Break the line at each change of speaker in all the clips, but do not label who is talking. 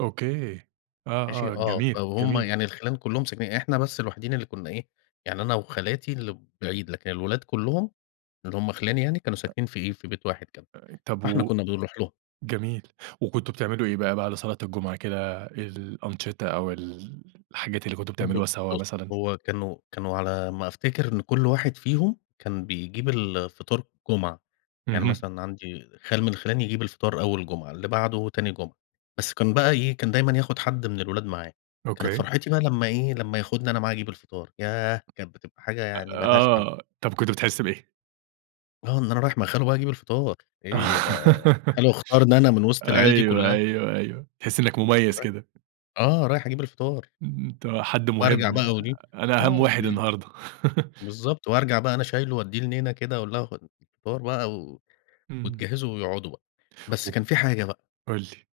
أوكي،
ماشي
آه آه،
آه، ف
جميل
وهُم
جميل.
يعني الخِلَان كلهم ساكنين إحنا بس الوحيدين اللي كنا إيه، يعني أنا وخالاتي اللي بعيد لكن الولاد كلهم اللي هُم خِلَاني يعني كانوا
[unintelligible]
ساكنين في إيه، في بيت واحد كده.
آآ، طب
فإحنا
و
كنا بنروح لهم.
جميل، وكنتم بتعملوا إيه بقى بعد صلاة الجمعة كده؟ الأنشِطة أو ال الحاجات اللي كنتم
ب
بتعملوها سوا
بُص
مثلًا؟
هو كانوا كانوا على ما افتكَر إن كل واحد فيهم كان بيجِيب الفطار الجمعة. يعني
اهم.
مثلًا عندي خال من خِلَاني يجِيب الفطار أول جمعة، اللي بعده تاني جمعة. بس كان بقى إيه، كان دايمًا ياخُد حد من الولاد معاه. كانت
أوكي.
فَرحتي بقى لما إيه، لما ياخُدني أنا معاه أجِيب الفطار ياه، كانت بتبقى حاجة
آآ،
يعني ما لهاش حل.
آه، طب كنت بتحِس بإيه؟
آه، إن أنا رايِح مع خالو بقى أجِيب الفطار. إيه ده، خالو اختارَني أنا من وسط العِيَال دي
أيوه،
كلها.
أيوه، أيوه، بتحِس إنّك مميَّز
[unintelligible]
كده.
آه، رايح أجِيب الفطار.
إمم، أنتَ حد
وأرجع
مُهِم.
بقى
آآ،
وإيه
أنا أهَم
آه،
واحد
وب
النهارده.
بالضبط، وأرجع بقى أنا شايِله وادِيه لنينا كده وأقول لها: "خُدي الفطار بقى."، و
اهم.
وتجهّزه ويقعُدوا بقى.
و
بس كان في حاجة بقى
قُل لي.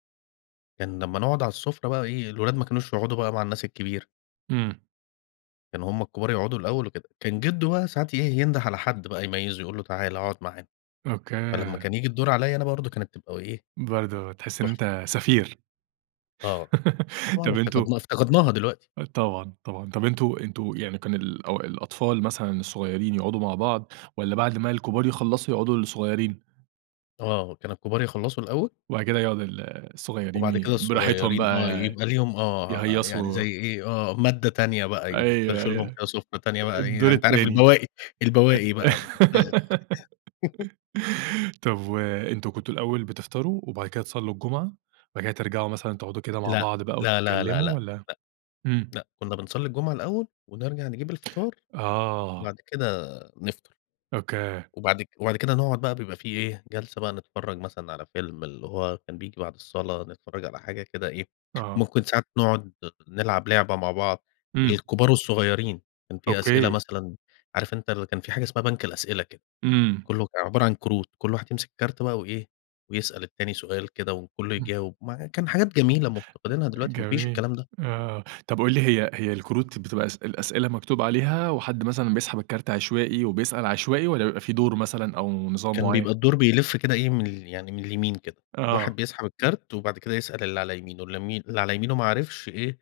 كان لما نقعُد على السُّفرة بقى إيه، الولاد ما كانوش يقعُدوا بقى مع الناس الكِبيرة.
إمم.
كانوا هُم الكبار يقعُدوا الأول وكده. كان جدو بقى ساعات إيه ينُده على حد بقى يميِّزه، يقول له: "تعالَ، اقعد معانا." فلما
أوكي.
كان ييجِي الدَور عليّا أنا برضه كانت تبقى إيه،
برضه تحِس إن
تُحفة.
أنتَ سفِير.
آه، طبعًا
طب أنتم
افتقَدنا افتقَدناها دلوقتي.
طبعًا طبعًا، طب أنتُم أنتُم يعني كان الأو الأطفَال مثلًا الصغيرين يقعُدوا مع بعض، والّا بعد ما الكبار يخلَّصوا يقعُدوا الصغيرين؟
آه، كان الكبار يخلّصوا الأول
وبعد كده يقعُد ال الصغيرين
وبعد
ي
كده
براحتهم
الصغيرين،
بقى
آه، يبقى ليهم آه، يعني
يهيّصوا
زي إيه، آه، مادّة تانية بقى. يفر
أيوه
يفرشوا لهم
أيوه،
كده سفرة تانية بقى إيه، يعني
الدور
أنت عارف
التاني.
البواقِي البواقِي بقى [unintelligible]
طب وأنتم كنتم الأول بتفطَروا وبعد كده تصلّوا الجمعة، وبعد كده ترجَعوا مثلًا تقعدوا كده مع
لأ،
بعض بقى
لا لا لا
وتتكلموا،
لا،
والّا؟ إمم.
لأ، كنا بنصَلِّي الجمعة الأول، ونرجَع نجِيب الفطار،
آه.
وبعد كده نفطَر،
أوكي.
وبعد كد وبعد كده نقعُد بقى، بيبقى في إيه جلسة بقى، نتفرَّج مثلًا على فيلم اللي هو كان بييجي بعد الصلاة، نتفرَّج على حاجة كده إيه.
آه.
ممكن ساعات نقعُد نلعَب لعبة مع بعض،
إمم.
الكبار والصغيرين. كان في أسئِلة
أوكي.
مثلًا، عارف أنتَ ال كان في حاجة اسمها بنك الأسئِلة كده،
إمم.
كله عبارة عن كروت، كل واحد يمسِك كارت بقى وإيه، ويسأَل التاني سؤال كده، وكله
[unintelligible]
يجاوِب. م كان حاجات جميلة مفتقِدينها دلوقتي، ما فيش
جميل،
الكلام ده.
آه طب قُل لي، هي هي الكروت بتبقى اسئ الأسئلة مكتُوب عليها، وحد مثلًا بيسحَب الكارت عشوائي، وبيسأَل عشوائي، والّا بيبقى في دَور مثلًا أو نظام
كان بيبقى
معيَّن؟
الدَور بيلِف كده إيه، من ال يعني من اليمين كده، الواحد
آه.
بيسحَب الكارت، وبعد كده يسأَل اللي على يمينه، اللي م على يمينه ما عرَفش إيه،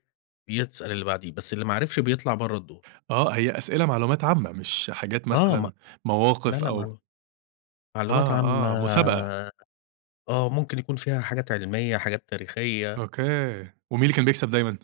يسأَل اللي بعدِيه، بس اللي ما عرَفش بيطلَع برّه الدَور.
آه هي أسئلة معلومات عامة، مش حاجات
آه ما
مثلًا
لا
مواقف
لأ،
أو
معلوم معلومات
آه
عامة
آه، مسابقة.
آه، ممكن يكون فيها حاجات علمية، حاجات تاريخية.
أوكي، ومين اللي كان بيكسب دايمًا؟